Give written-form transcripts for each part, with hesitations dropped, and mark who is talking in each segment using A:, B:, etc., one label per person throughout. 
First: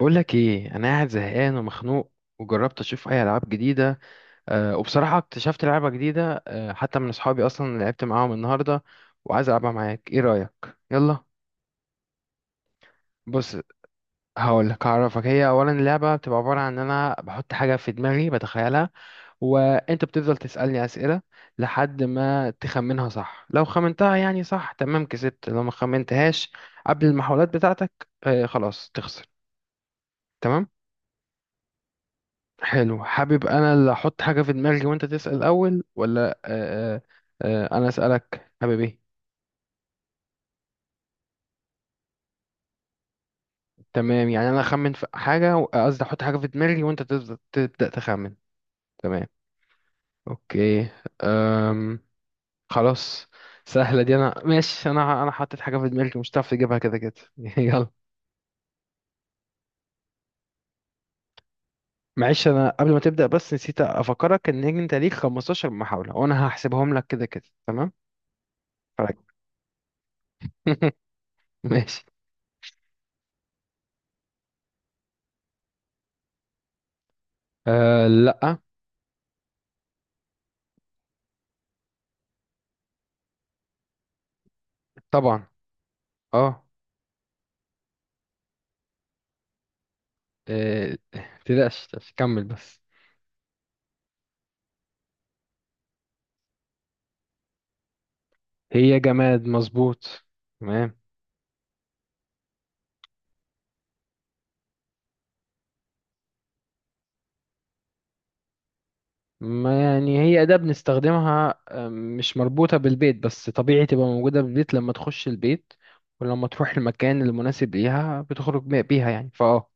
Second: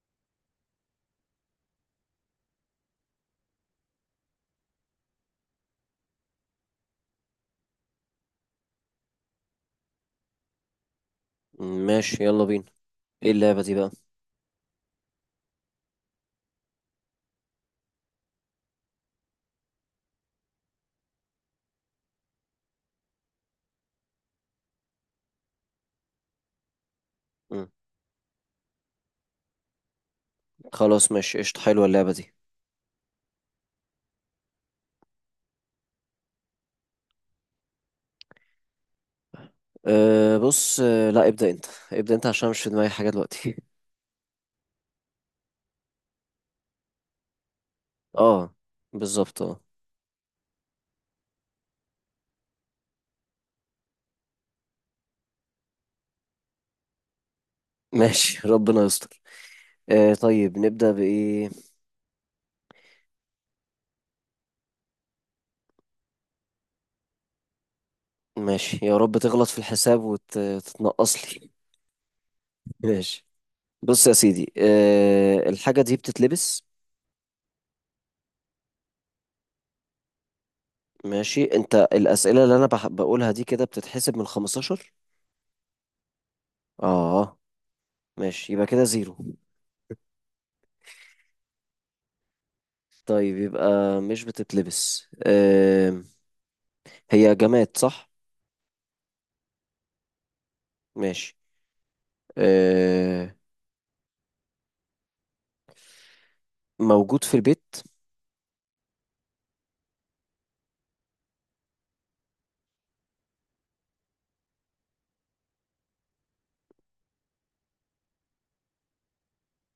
A: بقول لك ايه، انا قاعد زهقان ومخنوق وجربت اشوف اي العاب جديده. وبصراحه اكتشفت لعبه جديده، حتى من اصحابي اصلا اللي لعبت معاهم النهارده، وعايز العبها معاك. ايه رايك؟ يلا.
B: ماشي يلا بينا. ايه
A: بص،
B: اللعبة دي بقى؟
A: هقول لك هعرفك. هي اولا اللعبه بتبقى عباره عن ان انا بحط حاجه في دماغي بتخيلها، وانت بتفضل تسالني اسئله لحد ما تخمنها صح. لو خمنتها يعني صح، تمام، كسبت. لو ما خمنتهاش قبل المحاولات
B: مم.
A: بتاعتك، خلاص تخسر. تمام؟
B: خلاص ماشي قشطة، حلوة اللعبة دي.
A: حلو. حابب انا اللي احط حاجة في دماغي وانت تسأل اول، ولا انا اسألك؟ حابب ايه؟
B: بص، لا ابدأ انت. ابدأ انت عشان مش في دماغي حاجة دلوقتي.
A: تمام، يعني انا اخمن في حاجة، قصدي احط حاجة في دماغي وانت تبدأ تخمن.
B: اه
A: تمام.
B: بالظبط اه.
A: اوكي. أم خلاص. سهلة دي، انا ماشي. انا حطيت حاجة في دماغي مش هتعرف تجيبها كده كده. يلا.
B: ماشي ربنا يستر. طيب نبدأ بإيه؟
A: معلش انا قبل ما تبدأ بس نسيت افكرك ان انت ليك 15 محاولة، وانا هحسبهم لك كده كده. تمام؟
B: ماشي، يا رب
A: فرق.
B: تغلط في الحساب وتتنقص لي.
A: ماشي.
B: ماشي. بص يا سيدي، الحاجة دي بتتلبس؟
A: لا.
B: ماشي، انت الأسئلة اللي انا بقولها دي كده بتتحسب من 15؟
A: طبعا. اه.
B: اه ماشي، يبقى كده زيرو.
A: آه، تلاش تلاش، كمل بس.
B: طيب يبقى مش بتتلبس. هي جماد صح؟
A: هي جماد، مظبوط. تمام.
B: ماشي. آم، موجود في البيت؟
A: ما يعني هي أداة بنستخدمها، مش مربوطة بالبيت، بس طبيعي تبقى موجودة بالبيت لما تخش البيت، ولما تروح المكان المناسب ليها بتخرج بيها يعني،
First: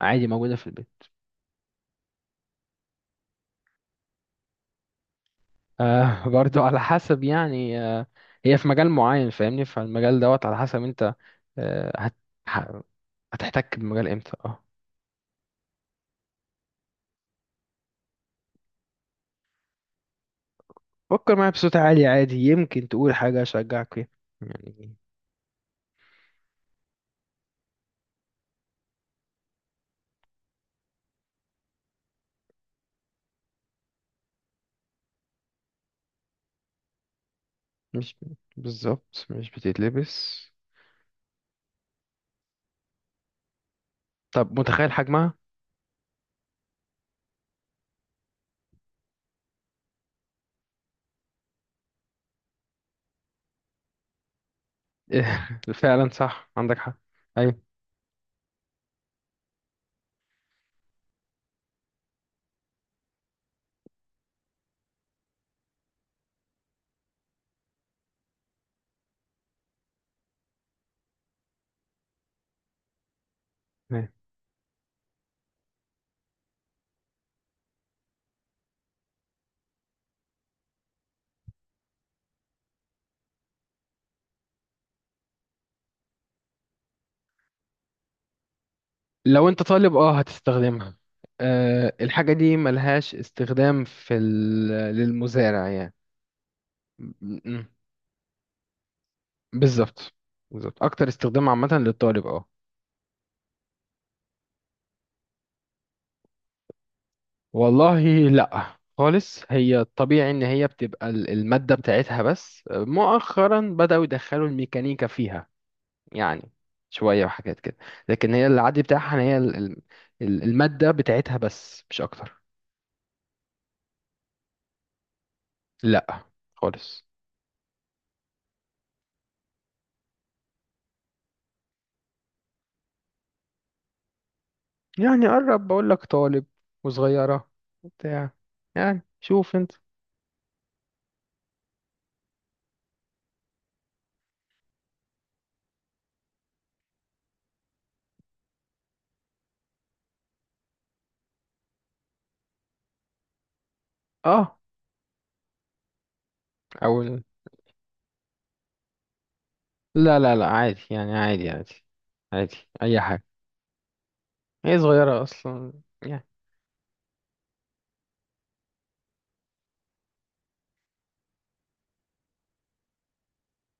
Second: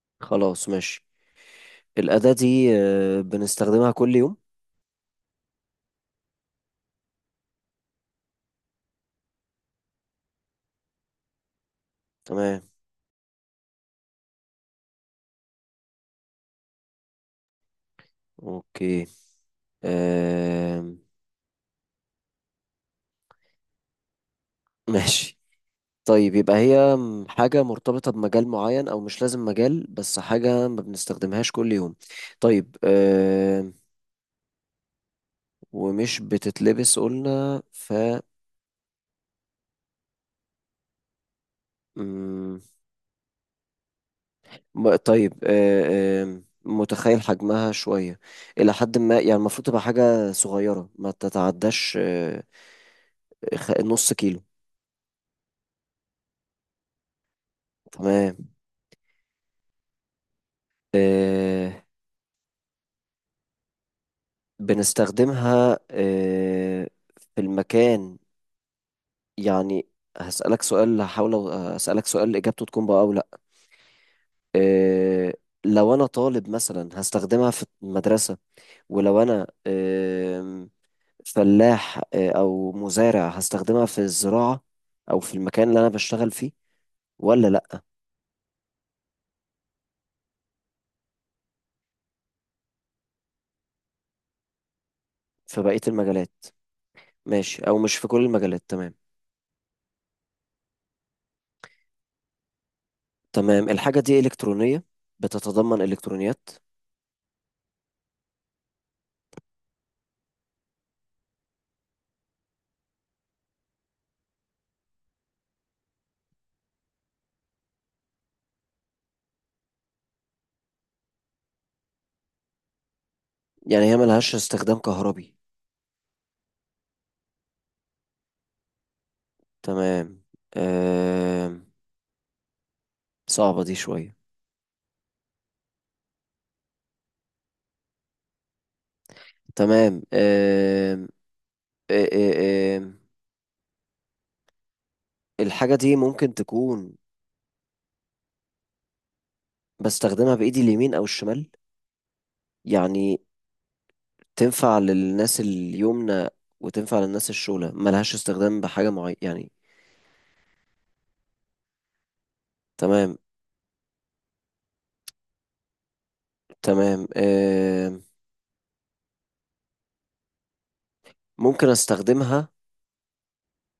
A: عادي موجودة في
B: خلاص
A: البيت.
B: ماشي، الأداة دي بنستخدمها كل يوم؟
A: برضو على حسب يعني، هي في مجال معين، فاهمني؟ فالمجال دوت على حسب انت. آه هت
B: تمام.
A: ه- هتحتك بالمجال امتى؟ اه.
B: أوكي. آم،
A: فكر معايا بصوت عالي عادي، يمكن تقول حاجة أشجعك فيها يعني.
B: ماشي. طيب يبقى هي حاجة مرتبطة بمجال معين، أو مش لازم مجال بس حاجة ما بنستخدمهاش كل يوم. طيب ومش بتتلبس قلنا، ف
A: مش بالظبط مش بتتلبس. طب متخيل حجمها؟
B: طيب آه، آم، متخيل حجمها شوية، إلى حد ما يعني، المفروض تبقى حاجة صغيرة ما تتعداش نص كيلو.
A: فعلا صح، عندك حق. ايوه.
B: تمام. آه، بنستخدمها في المكان يعني. هسألك سؤال، هحاول أسألك سؤال إجابته تكون بقى أو لأ.
A: أيوة.
B: آه، لو أنا طالب مثلا هستخدمها في المدرسة، ولو أنا فلاح او مزارع هستخدمها في الزراعة، او في المكان اللي انا بشتغل فيه، ولا لا؟
A: لو انت طالب اه هتستخدمها. أه الحاجة دي ملهاش استخدام في ال...
B: في
A: للمزارع
B: بقية
A: يعني.
B: المجالات؟
A: م-
B: ماشي،
A: م-
B: او مش في كل المجالات. تمام.
A: بالظبط، بالظبط. اكتر استخدام عامة للطالب، اه.
B: تمام، الحاجة دي إلكترونية؟ بتتضمن إلكترونيات؟
A: والله لا خالص. هي طبيعي ان هي بتبقى المادة بتاعتها، بس مؤخرا بدأوا يدخلوا الميكانيكا فيها يعني، شوية وحاجات كده. لكن هي العادي بتاعها، يعني هي المادة بتاعتها بس، مش أكتر.
B: يعني هي ملهاش استخدام كهربي.
A: لا خالص.
B: تمام آم، صعبة دي شوية.
A: يعني قرب، بقول لك طالب وصغيرة بتاع، يعني شوف انت.
B: تمام آم، آ- آ- آم، الحاجة دي ممكن تكون بستخدمها بإيدي اليمين أو الشمال يعني؟
A: اه.
B: تنفع للناس اليمنى
A: او
B: وتنفع
A: ال-
B: للناس الشولة، ملهاش استخدام بحاجة معينة يعني؟
A: لا عادي يعني، عادي. عادي، اي
B: تمام.
A: حاجة. هي صغيرة اصلا يعني.
B: تمام ممكن استخدمها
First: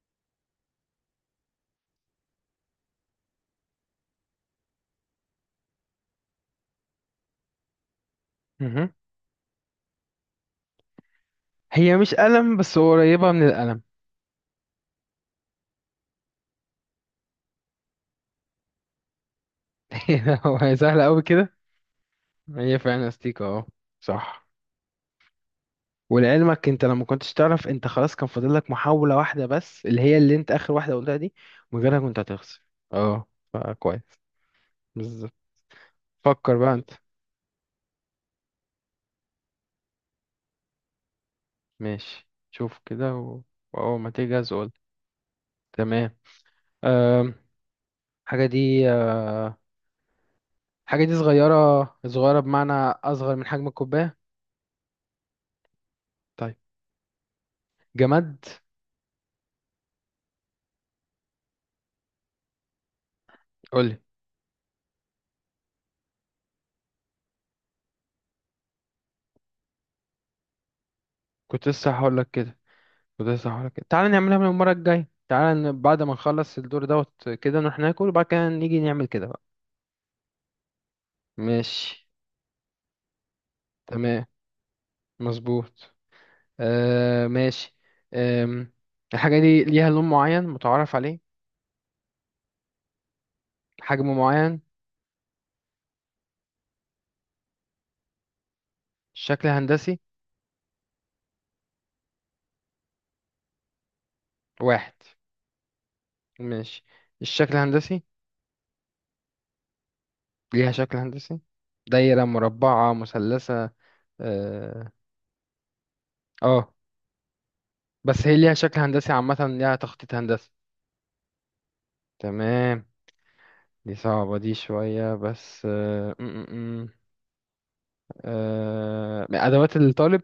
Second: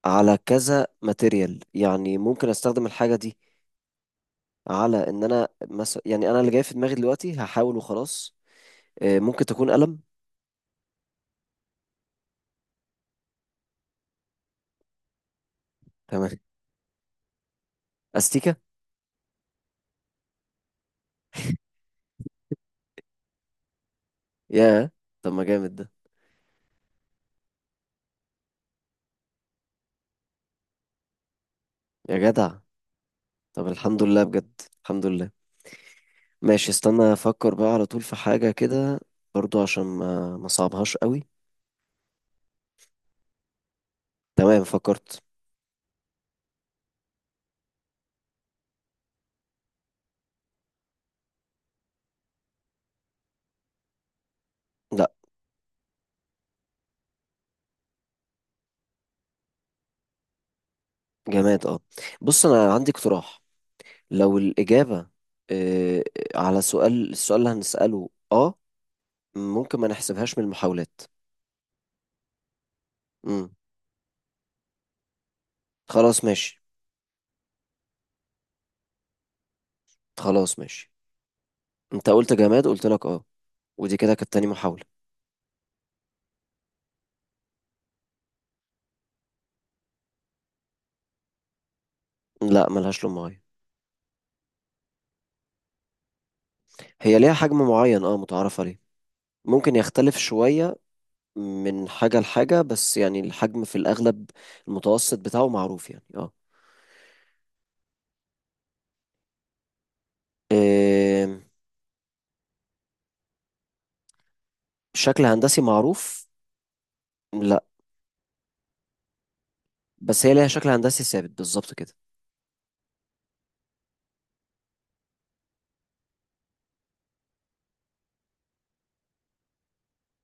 B: على كذا ماتيريال يعني؟ ممكن استخدم الحاجة دي على ان انا مثلا، يعني انا اللي جاي في دماغي دلوقتي هحاول وخلاص.
A: مهم.
B: ممكن تكون قلم؟
A: هي مش قلم، بس هو قريبة من القلم.
B: تمام. استيكة؟
A: هو سهلة قوي كده. هي فعلا استيكة، اه، صح.
B: يا طب ما جامد ده!
A: ولعلمك انت لما كنتش تعرف، انت خلاص كان فاضل لك محاولة واحدة بس، اللي هي اللي انت اخر واحدة قلتها دي. من غيرها
B: يا
A: كنت
B: جدع
A: هتخسر، اه،
B: طب
A: فكويس.
B: الحمد لله، بجد الحمد لله.
A: بالظبط. فكر
B: ماشي،
A: بقى انت.
B: استنى افكر بقى على طول في حاجة كده، برضو عشان ما صعبهاش قوي.
A: ماشي. شوف كده و... واول ما تجهز
B: تمام
A: قول.
B: فكرت.
A: تمام. أم... حاجة دي أه... حاجة دي صغيرة، صغيرة بمعنى اصغر من حجم الكوباية.
B: لا.
A: طيب. جماد.
B: جماد اه. بص انا عندي اقتراح،
A: قولي.
B: لو الاجابه آه على السؤال اللي هنساله اه، ممكن ما نحسبهاش من المحاولات.
A: كنت لسه هقول لك كده، كنت لسه
B: امم،
A: هقول لك كده. تعالى نعملها من المرة الجاية، تعالى بعد ما
B: خلاص
A: نخلص
B: ماشي.
A: الدور دوت كده نروح ناكل، وبعد كده نيجي نعمل كده.
B: خلاص ماشي.
A: ماشي.
B: انت قلت جماد، قلت لك اه، ودي كده
A: تمام،
B: كانت تاني محاوله.
A: مظبوط. آه ماشي. آم، الحاجة دي ليها لون معين متعارف عليه؟
B: لا ملهاش لون معين.
A: حجم معين؟
B: هي ليها حجم معين اه متعارف عليه.
A: شكل
B: ممكن
A: هندسي؟
B: يختلف شويه من حاجه لحاجه، بس يعني الحجم في الاغلب
A: واحد؟
B: المتوسط بتاعه معروف يعني اه.
A: ماشي. الشكل الهندسي، ليها شكل
B: آم،
A: هندسي، دايرة، مربعة، مثلثة؟ اه.
B: شكل هندسي معروف؟
A: آه.
B: لا
A: بس هي ليها شكل هندسي عامة، ليها تخطيط
B: بس هي ليها
A: هندسي.
B: شكل هندسي ثابت بالظبط كده.
A: تمام. دي صعبة دي شوية، بس آه. م -م -م. آه. أدوات الطالب؟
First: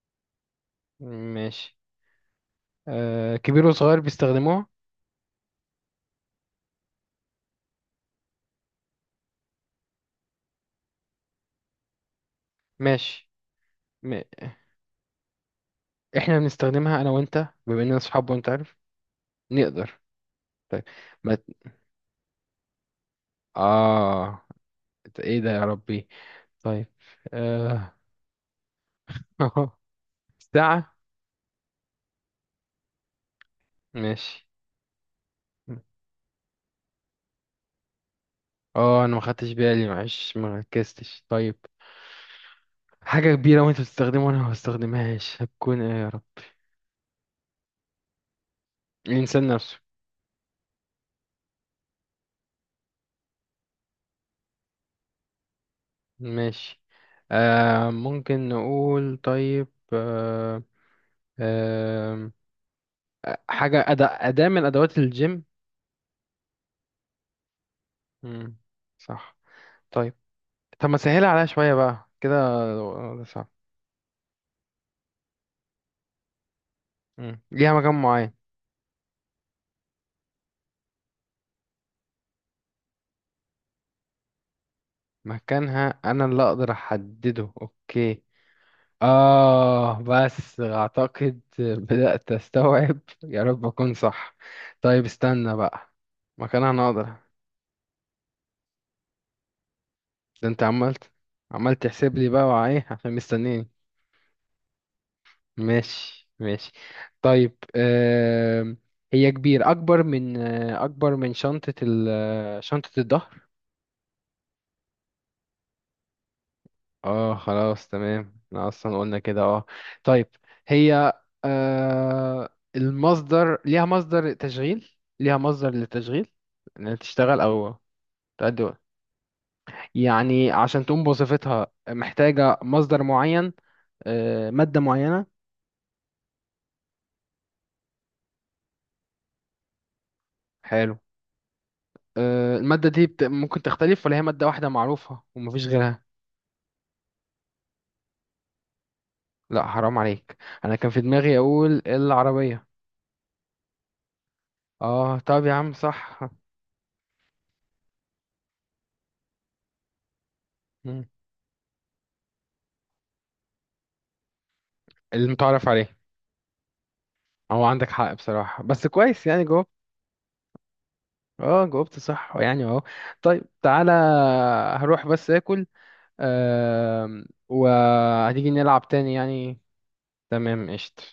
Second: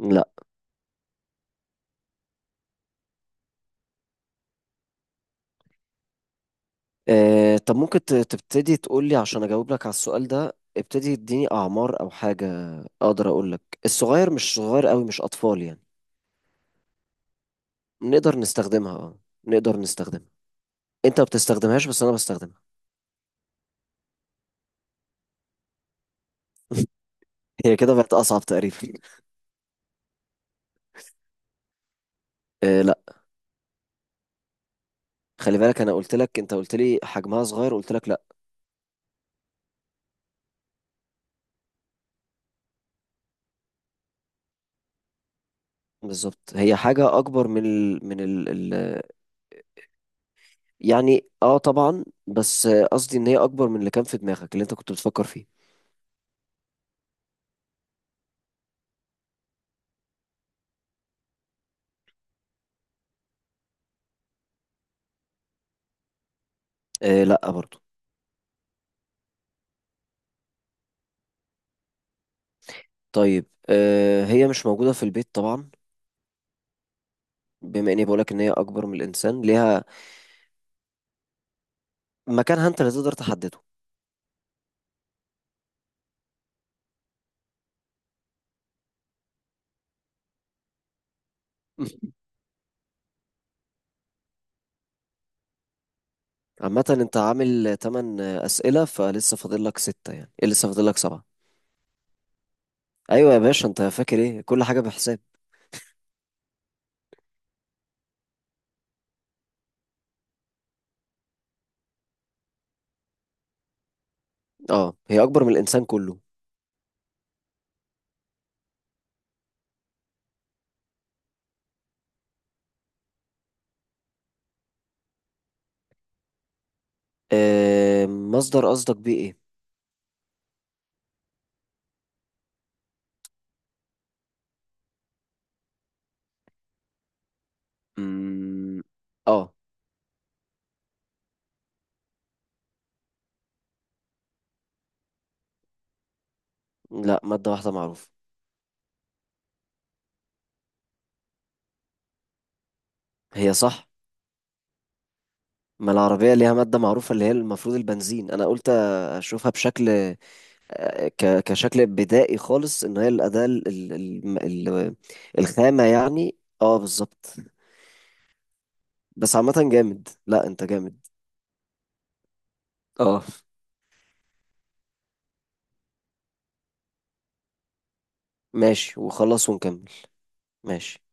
B: لا
A: ماشي. آه. كبير وصغير بيستخدموها؟
B: طب ممكن تبتدي تقول لي، عشان اجاوب لك على السؤال ده ابتدي اديني اعمار او حاجه،
A: ماشي.
B: اقدر اقول لك
A: م...
B: الصغير مش صغير قوي، مش اطفال يعني.
A: احنا بنستخدمها انا وانت، بما اننا صحاب،
B: نقدر
A: وانت عارف.
B: نستخدمها اه، نقدر
A: نقدر.
B: نستخدمها.
A: طيب.
B: انت ما
A: ما ت-
B: بتستخدمهاش بس انا بستخدمها.
A: اه. ده ايه ده يا ربي؟ طيب.
B: هي كده
A: آه...
B: بقت اصعب تقريبا.
A: ساعة؟
B: لا.
A: ماشي.
B: خلي بالك انا قلت لك، انت قلت لي حجمها صغير قلت لك لا.
A: اه انا ما خدتش بالي، معلش ما ركزتش. طيب. حاجة كبيرة وانت بتستخدمها وانا ما بستخدمهاش، هتكون ايه يا رب؟
B: بالظبط، هي حاجه اكبر من ال
A: الانسان نفسه.
B: يعني اه طبعا، بس قصدي ان هي اكبر من اللي كان في دماغك اللي انت كنت بتفكر فيه.
A: ماشي. آه ممكن نقول، طيب، آه آه حاجة، أداة من أدوات الجيم؟
B: لا برضو.
A: مم. صح. طيب. طب ما سهل عليها شوية بقى كده. ده
B: طيب
A: صعب.
B: هي مش موجودة في البيت طبعا.
A: مم. ليها
B: بما
A: مكان
B: اني
A: معين؟
B: بقولك ان هي اكبر من الانسان، ليها مكانها انت اللي تقدر تحدده.
A: مكانها أنا اللي أقدر أحدده. أوكي، آه، بس أعتقد بدأت أستوعب، يا رب أكون صح. طيب استنى بقى، مكانها
B: عامة
A: أنا أقدر.
B: انت عامل 8 اسئلة، فلسه فاضل لك 6 يعني،
A: ده أنت
B: لسه فاضل لك
A: عملت
B: 7.
A: عملت تحسب لي بقى وعيه، عشان
B: ايوه يا
A: مستنيني.
B: باشا، انت فاكر ايه كل حاجة بحساب.
A: ماشي ماشي. طيب. آه هي كبير، أكبر من أكبر من شنطة ال آه، شنطة الظهر.
B: اه هي اكبر من الانسان كله.
A: اه خلاص، تمام، احنا اصلا قلنا كده اه. طيب، هي، آه، المصدر، ليها مصدر تشغيل، ليها مصدر للتشغيل، انها تشتغل او تأدي،
B: مصدر، قصدك بيه ايه؟
A: يعني عشان تقوم بوظيفتها محتاجة مصدر معين، آه مادة معينة.
B: مم، اه.
A: حلو. آه المادة دي بت... ممكن تختلف، ولا هي مادة واحدة معروفة ومفيش غيرها؟
B: لا مادة واحدة معروفة.
A: لا حرام عليك، انا كان في دماغي اقول العربية.
B: هي صح؟
A: اه طب يا عم
B: ما
A: صح.
B: العربية ليها مادة معروفة اللي هي المفروض البنزين، انا قلت اشوفها بشكل
A: مم.
B: كشكل بدائي خالص، ان هي الاداه
A: المتعارف
B: الخامه
A: عليه.
B: يعني. اه بالظبط.
A: هو عندك حق بصراحة، بس كويس
B: بس
A: يعني جاوبت.
B: عامه جامد، لا انت جامد.
A: اه جاوبت صح يعني، اهو.
B: اه
A: طيب تعالى، هروح بس اكل، آه وهتيجي نلعب
B: ماشي،
A: تاني
B: وخلاص
A: يعني.
B: ونكمل.
A: تمام،
B: ماشي.
A: قشطة.